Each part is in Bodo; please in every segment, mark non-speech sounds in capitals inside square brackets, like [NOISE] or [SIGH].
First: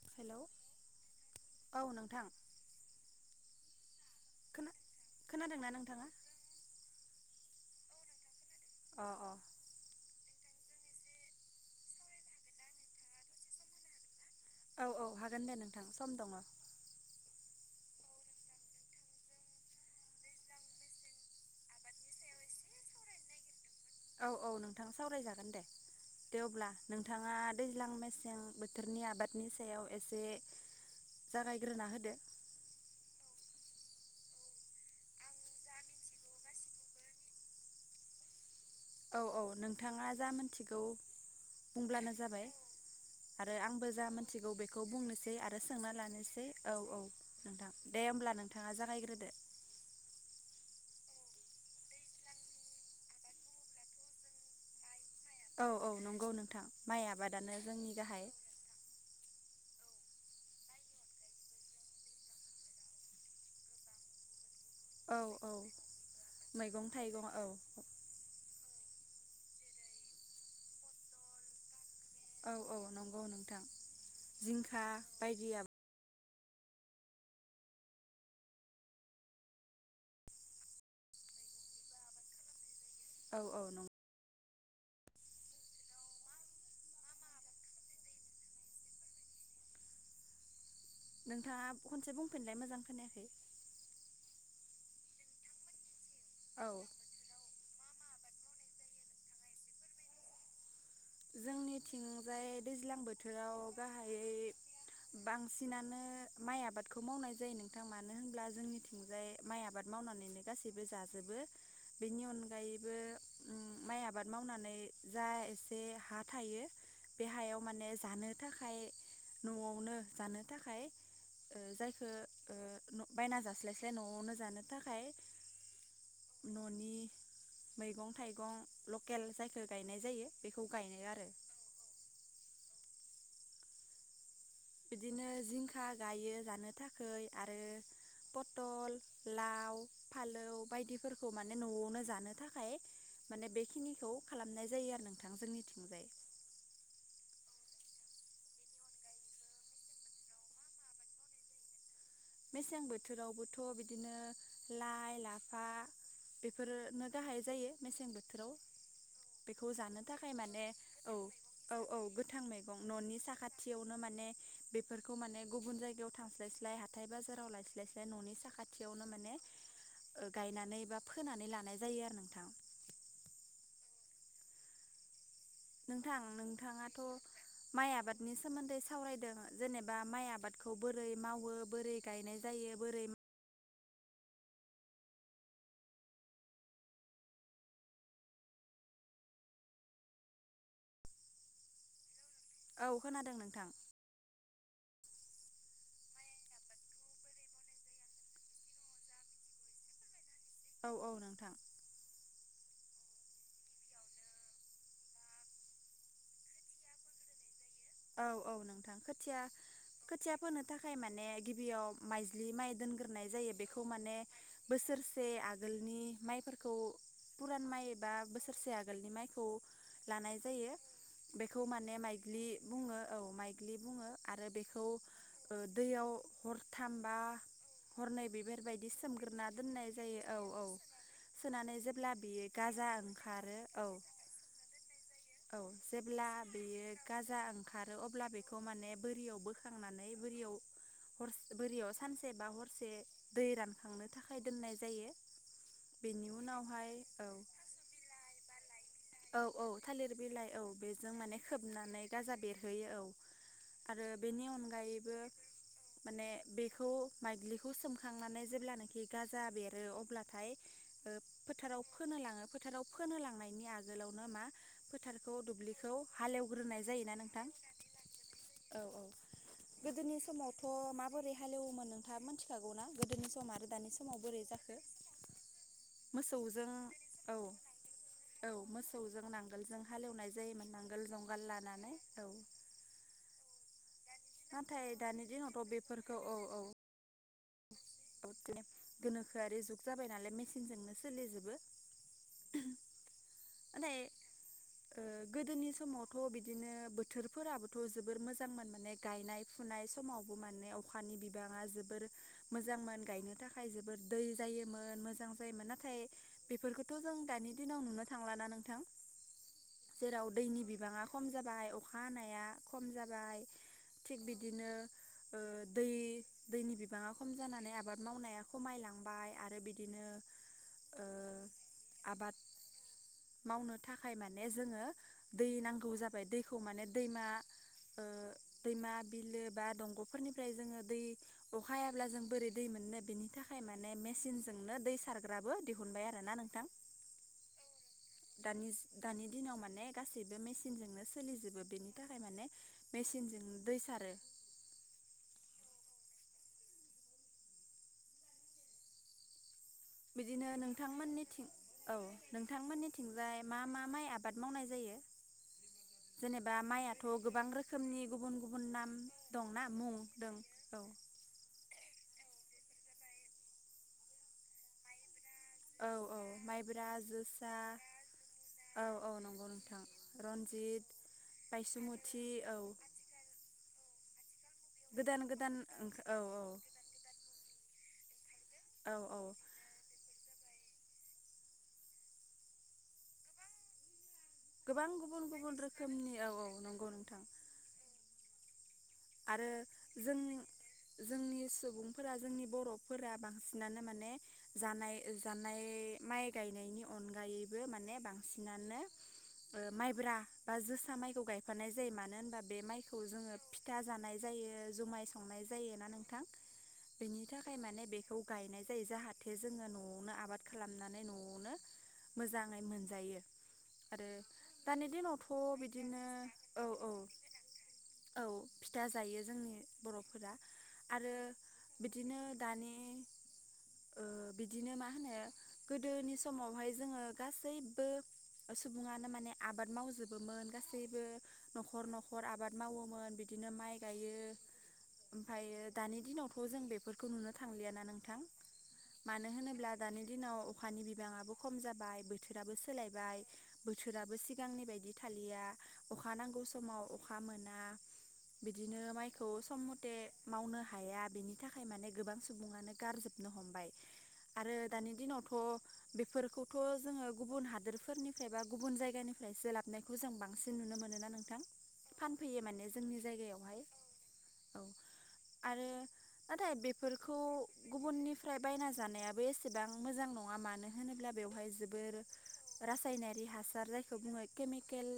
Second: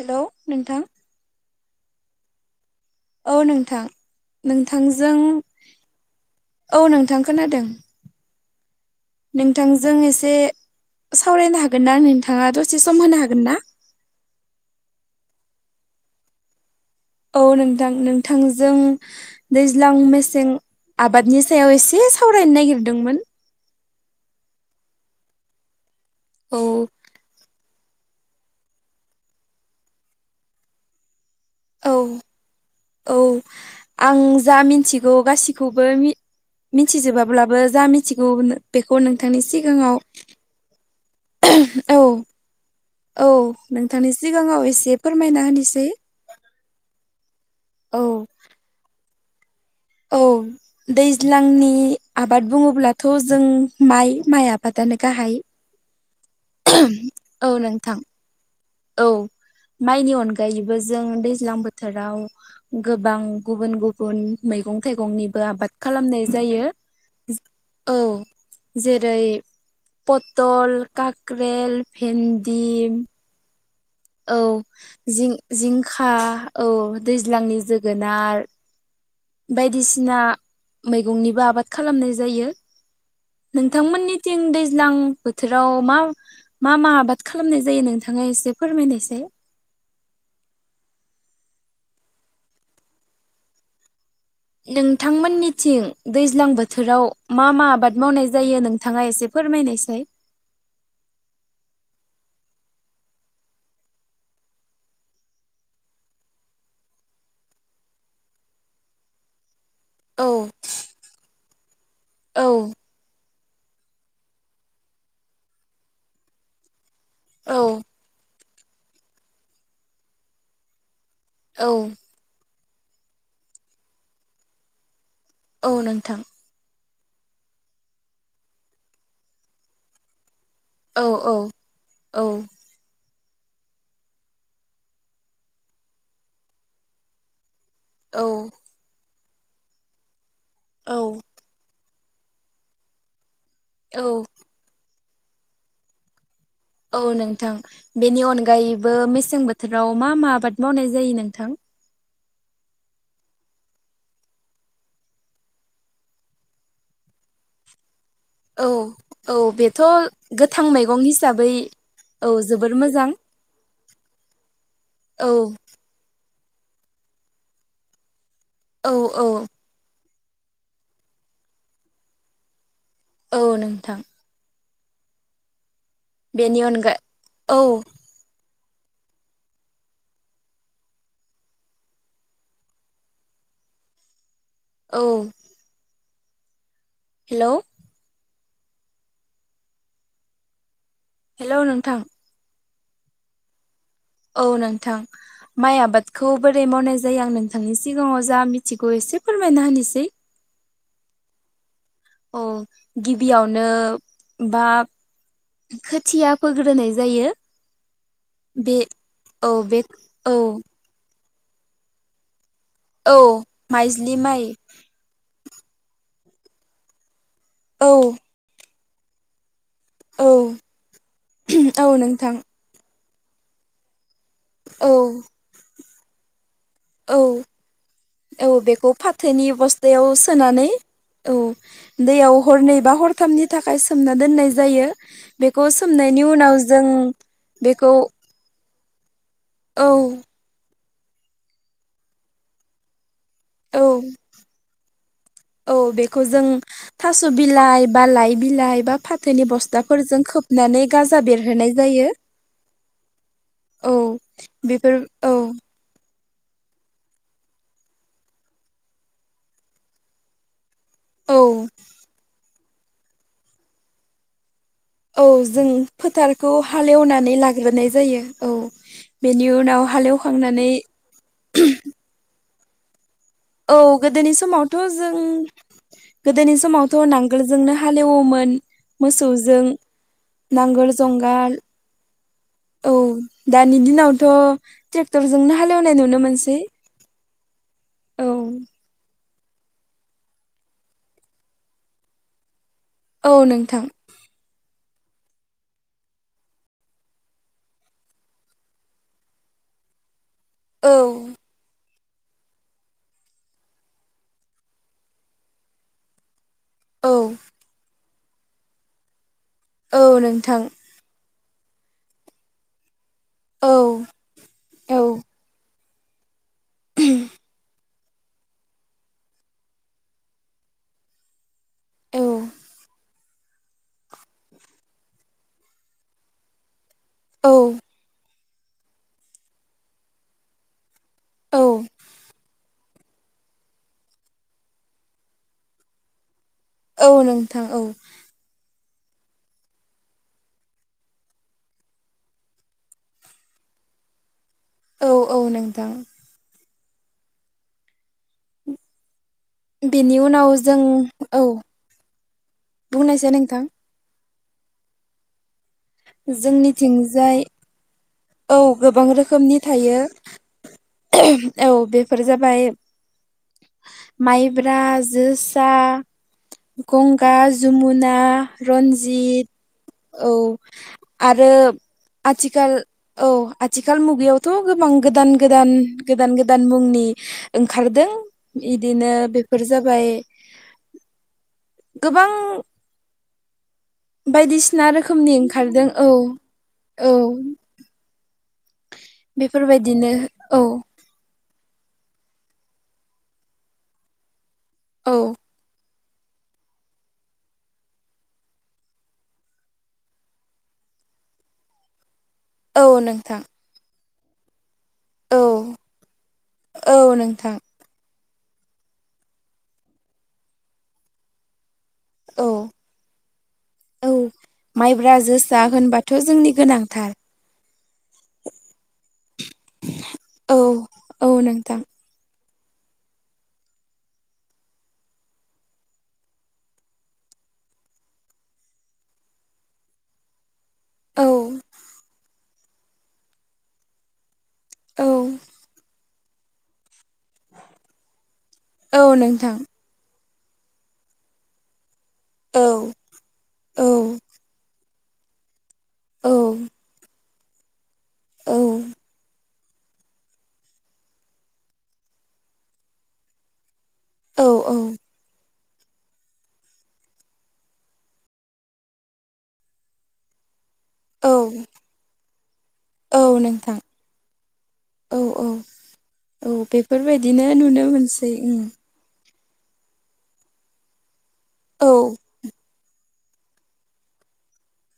हेल' हेलौ नोंथां औ नोंथां औ नोंथां खोना नोंथांजों खोनादोंना नोंथाङा औ नोंथां खोनादों अ अ नोंथांजों इसे सावरायनो हागोनना नोंथाङा दसे सम होनो हागोनना? औ औ हागोन दे नोंथां सम दङ। औ नोंथां नोंथांजों दैज्लां मेसें आबादनि सायाव एसे सावरायनो नायगिरदोंमोन औ औ नोंथां सावरायजागोन दे दे औ अब्ला नोंथाङा दैज्लां मेसें बोथोरनि आबादनि सायाव एसे जागायग्रोना औ होदो औ आं जा मिन्थिगौ गासिखौबो मिथ मिन्थिजोबाब्लाबो जा मिथिगौ नो औ औ नोंथाङा जा मोनथिगौ औ बुंब्लानो जाबाय। औ आरो आंबो जा नोंथांनि मोनथिगौ सिगाङाव बेखौ एसे बुंनोसै फोरमायना आरो होनोसै सोंना लानोसै औ औ नोंथां दे दे औ ओमब्ला नोंथाङा जागायग्रोदो औ दैज्लांनि आबाद बुङोब्लाथ' जों माइ माइ आबादानो गाहाय औ औ नंगौ नोंथां माइ औ आबादानो जोंनि नोंथां गाहाय औ माइनि अनगायैबो जों दैज्लां बोथोराव गोबां गुबुन गुबुन मैगं औ थाइगंनिबो औ आबाद खालामनाय जायो मैगं थाइगं औ औ जेरै पटल काक्रेल औ भेन्दि औ नंगौ नोंथां औ जिंखा बायदि आबाद जिं-जिंखा औ दैज्लांनि जोगोनार बायदिसिना मैगंनिबो आबाद खालामनाय जायो। औ औ नंगौ नोंथांमोननिथिं दैज लां बोथोराव मा मा मा आबाद खालामनाय जायो नोंथाङा एसे फोरमायनायसाय [INAUDIBLE] नोंथाङा खनसे बुंफिनलाय मोजां खोनायाखै नोंथांमोननिथिं दैज्लां औ बोथोराव मा मा आबाद मावनाय जायो नोंथाङा एसे फोरमायनायसाय जोंनिथिंजाय दैज्लां बोथोराव गाहायै बांसिनानो माइ आबादखौ मावनाय जायो नोंथां मानो होनब्ला जोंनिथिंजाय माइ आबाद औ मावनानैनो गासैबो जाजोबो बिनि औ अनगायैबो उम माइ आबाद मावनानै जा एसे हा थायो बे हायाव औ माने जानो थाखाय न'आवनो जानो थाखाय ओ औ जायखो ओ न बायना जास्लायस्लाय न'आवनो जानो थाखाय औ नोंथां। न'नि मैगं थाइगं लकेल जायखो गायनाय जायो। बेखौ औ गायनाय आरो औ औ बिदिनो जिंखा गायो गानो थाखै आरो औ पटल लाव फालौ औ बायदिफोरखौ माने न'आवनो जानो थाखाय माने बे औ खिनिखौ खालामनाय जायो आरो नोंथां जोंनि थिंजाय। औ नोंथां बेनि अनगायैबो मेसें बोथोराव मा मा आबाद मावनाय जायो नोंथां? मेसें बोथोरावबोथ' बिदिनो लाइ लाफा बेफोरनो गाहाय जायो मेसें बो औ औ बेथ' माने गोथां मैगं औ हिसाबै औ गोथां मैगं जोबोर मोजां न'नि साखाथियावनो माने बेफोरखौ औ माने गुबुन जायगायाव थांस्लायस्ल लाय हाथाय बाजाराव लायस्लाय लाायस्लाय न'नि औ साखाथियावनो औ माने गायनानै बा फोनानै लानाय जायो आरो नोंथां औ नोंथां नोंथां बेनि अनगा नोंथाङाथ' औ माइ आबादनि सोमोन्दै सावरायदों जेनेबा माइ आबादखौ बोरै मावो बोरै गायनाय जायो बोरै माव औ हेलौ हेलौ नोंथां औ खोनादों नोंथां औ नोंथां माइ आबादखौ बोरै मावनाय जायो आं नोंथांनि सिगाङाव जा मिथिगौ एसे फोरमाय [UNINTELLIGIBLE] निसै औ औ नोंथां औ गिबियावनो बा खोथिया फोग्रोनाय जायो औ औ बे नोंथां खोथिया औ बे खोथिया औ फोनो थाखाय माने गिबियाव माइ लि माइ औ दोनग्रोनाय जायो बेखौ माने माइज्लि माइ बोसोरसे आगोलनि माइफोरखौ फुरान माइ औ एबा बोसोरसे आगोलनि माइखौ औ लानाय जायो बेखौ औ माने नोंथां माइग्लि बुङो औ माइग्लि बुङो आरो बेखौ औ दैयाव हरथामबा औ हरनै औ बेखौ बेफोरबायदि फाथोनि सोमग्रोना दोननाय बस्थायाव जायो औ सोनानै औ औ सोनानै जेब्ला दैयाव बियो हरनै गाजा बा हरथामनि ओंखारो थाखाय औ सोमना दोननाय जायो औ बेखौ सोमनाय बेनि जेब्ला उनाव जों बेयो गाजा बेखौ ओंखारो अब्ला बेखौ माने बोरियाव औ बोखांनानै बोरियाव हरसे बोरियाव सानसे बा हरसे दै औ रानखांनो थाखाय दोननाय जायो औ बेखौ बेनि जों उनावहाय थास' औ बिलाइ बा लाइ बिलाइ बा औ फाथोनि औ थालिर बस्थाफोरजों खोब होननानै गाजा बेरहोनाय जायो जा बेेरहोयो औ औ आरो बेनि बेफोर अनगायैबो औ माने बेखौ माइग्लिखौ सोमखांनानै जेब्लानोाखि गाजा बेरो अब्लाथाय औ फोथाराव फोनो लाङो फोथाराव फोनो लांनायनि आगोलावनो मा औ फोथारखौ जों दुब्लिखौ फोथारखौ हालेवग्रोनाय जायोना हालेवनानै नोंथां लाग्रोनाय जायो औ बेनि उनाव गोदोनि हालेवखांनानै मिथिखागौना गोदोनि सम आरो औ दानि समाव गोदोनि बोरै समावथ' जाखो जों गोदोनि मोसौजों समावथ' औ नांगोलजोंनो हालेवोमोन मोसौजों नांगोलजों हालेवनाय जायोमोन नांगोल नांगोल जंगाल लानानै औ औ दानि दिनाव थ' नाथाय दानि ट्रेक्टरजोंनो दिनावथ' हालेवनाय नुनो मोनसै ग औ [UNINTELLIGIBLE] गोनोखोआरि जुग जाबाय नालाय मेसिनजोंनो सोलिजोबो औ नोंथां नाथाय गोदोनि समावथ' बिदिनो बोथोरफोराबोथ' जोबोर मोजांमोन माने गायनाय फुनाय समाव माने औ अखानि बिबाङा जोबोर मोजांमोन गायनो थाखाय जोबोद दै जायोमोन मोजां जायोमोन नाथाय बेफोरखौथ' औ जों दानि दिनाव नुनो थांलाना नोंथां औ जेराव नोंथां दैनि बिबाङा खम जाबाय अखा हानाया खम जाबाय औ औ [UNINTELLIGIBLE] बिबाङा खम जानानै आबाद मावनाया खमायलांबाय आरो बिदिनो औ आबाद मावनो थाखाय माने जोङो दै नांगौ जाबाय दैखौ माने दैमा औ ओ दैमा बिलो बा दंग'फोरनिफ्राय जोङो दै औ अखायाब्ला जों बोरै दै मोननो बिनि थाखाय माने मेसिनजोंनो दै सारग्राबो दिहुनबाय आरो ना नोंथां औ नोंथां औ दानि दानि दिनाव माने गासैबो मेसिनजोंनो सोलिजोबो बेनि थाखाय माने मेसिनजों दै सारो औ औ नोंथां बेनि उनाव बिदिनो जों औ नोंथांमोनथिं औ बुंनायसै नोंथांमोननिथिंजाय मा नोंथां मा माइ आबाद आबाद मावनाय जायो जेनेबा माइयाथ' जोंनिथिंजाय गोबां रोखोमनि गुबुन औ गुबुन नाम गोबां रोखोमनि दंना मुं थायो दं औ औ बेफोर जाबाय माइब्रा जोसा औ औ माइब्रा गंगा जोसा जमुना औ औ नंगौ रन्जित नोंथां औ रन्जित आरो आरो बायसुमुथि औ आथिखाल औ आथिखाल मुगायावथ' गोबां गोदान गोदान ओंखा औ गोदान औ गोदान मुंनि ओंखारदों औ इदिनो औ बेफोर जाबाय गोबां बायदिसिना गोबां गुबुन रोखोमनि गुबुन ओंखारदों औ रोखोमनि नंगौ औ नोंथां आरो बेफोरबायदिनो जों औ जोंनि सुबुं सुबुंफोरा जोंनि बर'फोरा बांसिनानो माने जानाय औ जानाय माइ गायनायनि अनगायैबो माने बांसिनानो माइब्रा बा जोसा माइखौ गायफानाय जायो मानो होनबा बे औ माइखौ जोङो नोंथां फिथा जानाय जायो जुमाय औ संनाय जायोना नोंथां औ बेनि नोंथां थाखाय माने बेखौ खौ गायनाय जायो जाहाथे जोङो न'आवनो आबाद खालामनानै न'आवनो औ मोजाङै मोनजायो आरो औ दानि माइब्रा दिनावथ' जोसा बिदिनो होनबाथ' जोंनि औ औ गोनांथार औ फिथा जायो जोंनि बर' फोरसा औ आरो औ नोंथां बिदिनो दानि ओ बिदिनो मा होनो गोदोनि समावहाय जोङो गासैबो सुबुङानो माने आबाद मावजोबोमोन गासैबो औ न'खर न'खर आबाद मावोमोन बिदिनो माइ गायो औ ओमफ्रायायो दानि दिनावथ' जों बेफोरखौ नुनो थांलियाना नोंथां औ मानो नोंथां होनोब्ला दानि दिनाव अखानि बिबाङाबो खम जाबाय बोथोर बोथोराबो औ सोलायबाय बोथोराबो सिगांनि बायदि थालिया अखा औ नांगौ समाव अखा मोन जाहाथे मावनो हाया बेनि थाखाय माने गोबां सुबुङानो गारजोबनो हमबाय औ आरो दानि दिनावथ' बेफोरखौथ' जोङो गुबुन हादोरफोरनिफ्राय बा गुबुन जायगानिफ्रायसो लाबनायखौ जों बांसिन नुनो मोनो मोनोना औ नोंथां फानफैयो माने जोंनि जायगायाव औ नोंथां औ औ आरो औ नाथाय बेफोरखौ बेफोरबायदिनो नुनो मोनसै गुबुननिफ्राय उम बायना जानायाबो एसे बेसेबां मोजां नङा मानो होनोब्ला बेवहाय औ जोबोर रासायनारि हासार जायखौ बुङो केमिकेल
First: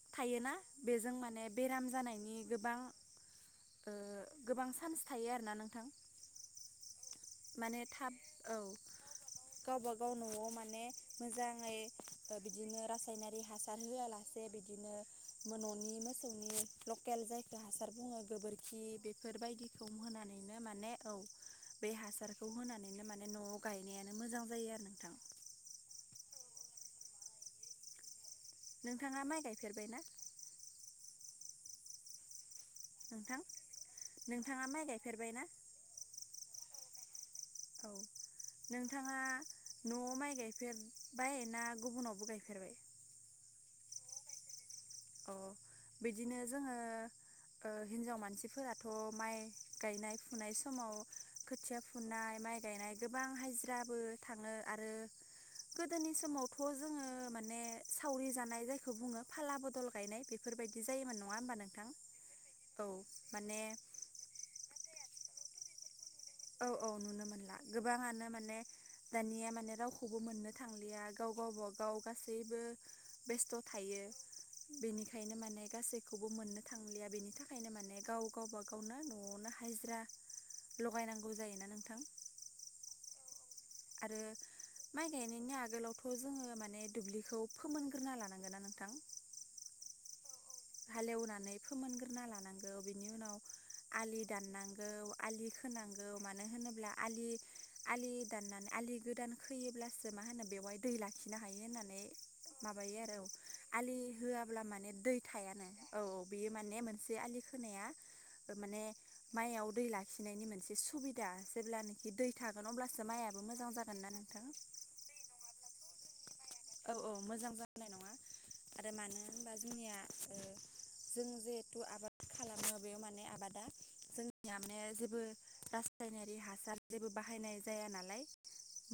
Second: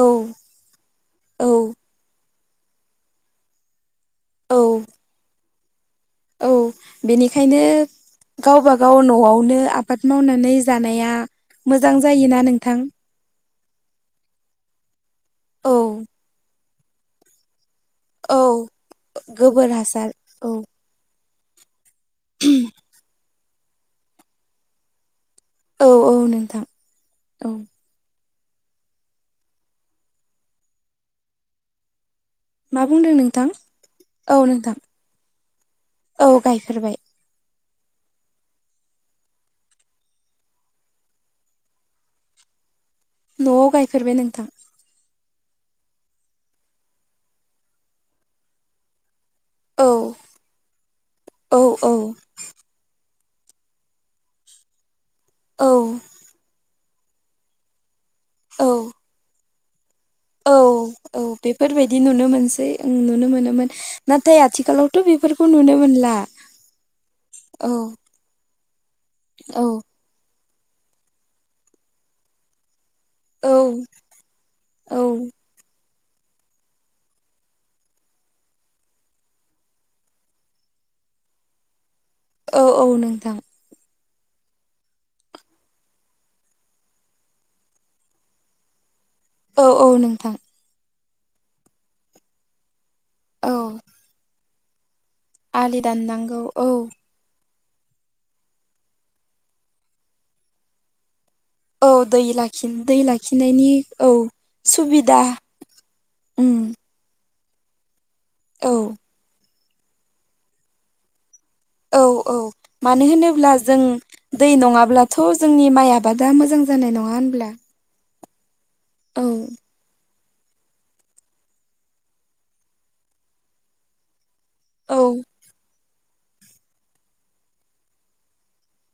औ थायोना बेजों माने औ बेराम जानायनि गोबां ओ गोबां चान्स थायो आरोना नोंथां औ औ बेनिखायनो माने थाब औ गावबा गाव न'आवनो गावबा आबाद गाव न'आव मावनानै माने जानाया मोजाङै मोजां ओ जायोना बिदिनो नोंथां रासायनारि हासार होआलासे बिदिनो औ न'नि मोसौनि लकेल जायखौ हासार बुङो औ गोबोरखि गोबोर बेफोरबायदिखौ हासार औ होनानैनो माने औ बे हासारखौ होनानैनो माने न'आव गायनायानो मोजां जायो आरो नोंथां औ औ नोंथां औ नोंथाङा माइ गायफेरबायना मा बुंदों नोंथां औ नोंथाङा नोंथां माइ गायफेरबायना औ गायफेरबाय औ [INAUDIBLE] नोंथाङा न'आव माइ गायफेरबाय ना गुबुनावबो गायफेरबाय न'आव गायफेरबाय नोंथां अ बिदिनो जोङो हिनजाव मानसिफोराथ' माइ औ गायनाय फुनाय समाव औ खोथिया औ फुनाय माइ गायनाय गोबां हाजिराबो थाङो आरो औ गोदोनि समावथ' जोङो माने सावरि जानाय औ जायखौ बुङो फालाबो औ औ नोंथां बेफोरबायदि नुनो मोनसै औ नुनो माने मोनोमोन नाथाय आथिखालावथ' बेफोरखौ खौ नुनो मोनला औ औ नुनो मोनला औ गोबाङानो माने दानिया औ माने रावखौबो मोननो थांलिया गाव गावब गाव गासैबो औ बेस्थ' थायो औ बेनिखायनो माने गासै बे खौबो मोननो थांलिया बेनि थाखायनो माने गाव गावब गावनो न'आवनो हाजिरा लगायनांगौ जायोना नोंथां औ औ नोंथां आरो माइ गायनायनि आगोलावथ' जोङो माने दुब्लिखौ फोमोनग्रोना लानांगोन ना नोंथां औ औ नोंथां हालेवनानै फोमोनग्रोना लानांगौ बिनि औ उनाव आलि दाननांगौ आलि खोनांगौ दाननांगौ मानो औ होनोब्ला आलि आलि दाननानै आलि गोदान खोयोब्लासो मा होनो बेवहाय दै लाखि िनो हायो औ होननानै दै लाखि दै माबायो आरो औ लाखिनायनि आलि औ होआब्ला माने दै सुबिदा थ औ औ बेयो उम माने मोनसे आ खोनाया औ माने म दै लाखिनायनि मोनसे सुबिदा औ जेब्लानोखि दै औ थागोन अब्लासो मानो माइयाबो होनोब्ला मोजां जों जागोन ना नोंथां दै नङाब्लाथ' जोंनि माइ आबाद दा मोजां औ जानाय नङा औ मोजां होनब्ला जानाय नङा आरो मानो औ होनबा जोंनिया आरो जों जिहेथु आबाद खालामो बेयाव माने आबादा जों जोंया माने औ जेबो रासायनारि हासार जेबो बाहायनाय जाया नालाय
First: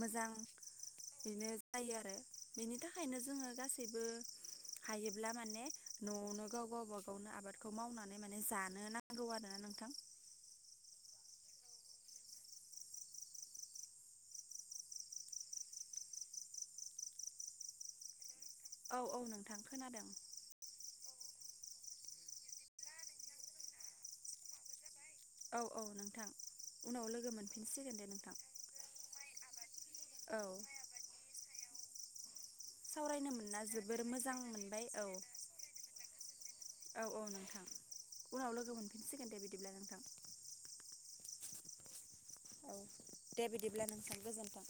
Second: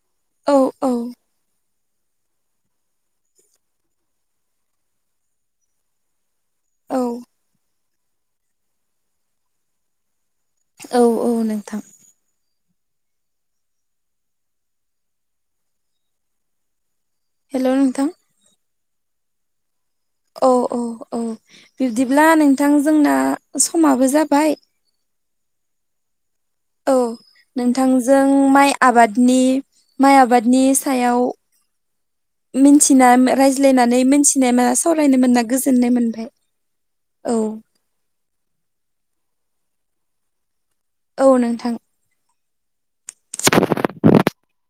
मोजां औ औ बेनो जायो आरो बिनि थाखायनो जोङो गासैबो हायोब्ला माने न'आवनो गाव औ गावबा गावनो आबादखौ मावनानै माने जानो नांगौ आरोोना नोंथां औ औ नोंथां हेलौ नोंथां औ औ नोंथां खोनादों औ औ औ बिब्दिब्ला नोंथां जोंना समाबो जाबाय औ औ नोंथां औ उनाव लोगो मोन नोंथांजों माइ आबादनि माइ औ आबादनि सायाव मिथिना सावरायनो मोनना जोबोर रायज्लायनानै मोजां मोनथिनाय मा मोनबाय औ सावरायनो मोना गोजोननाय मोनबाय औ औ नोंथां उनाव लोगो मोनफिनसिगोन दे बिदिब्ला नोंथां औ नोंथां औ दे बिदिब्ला नोंसां गोजोन्थों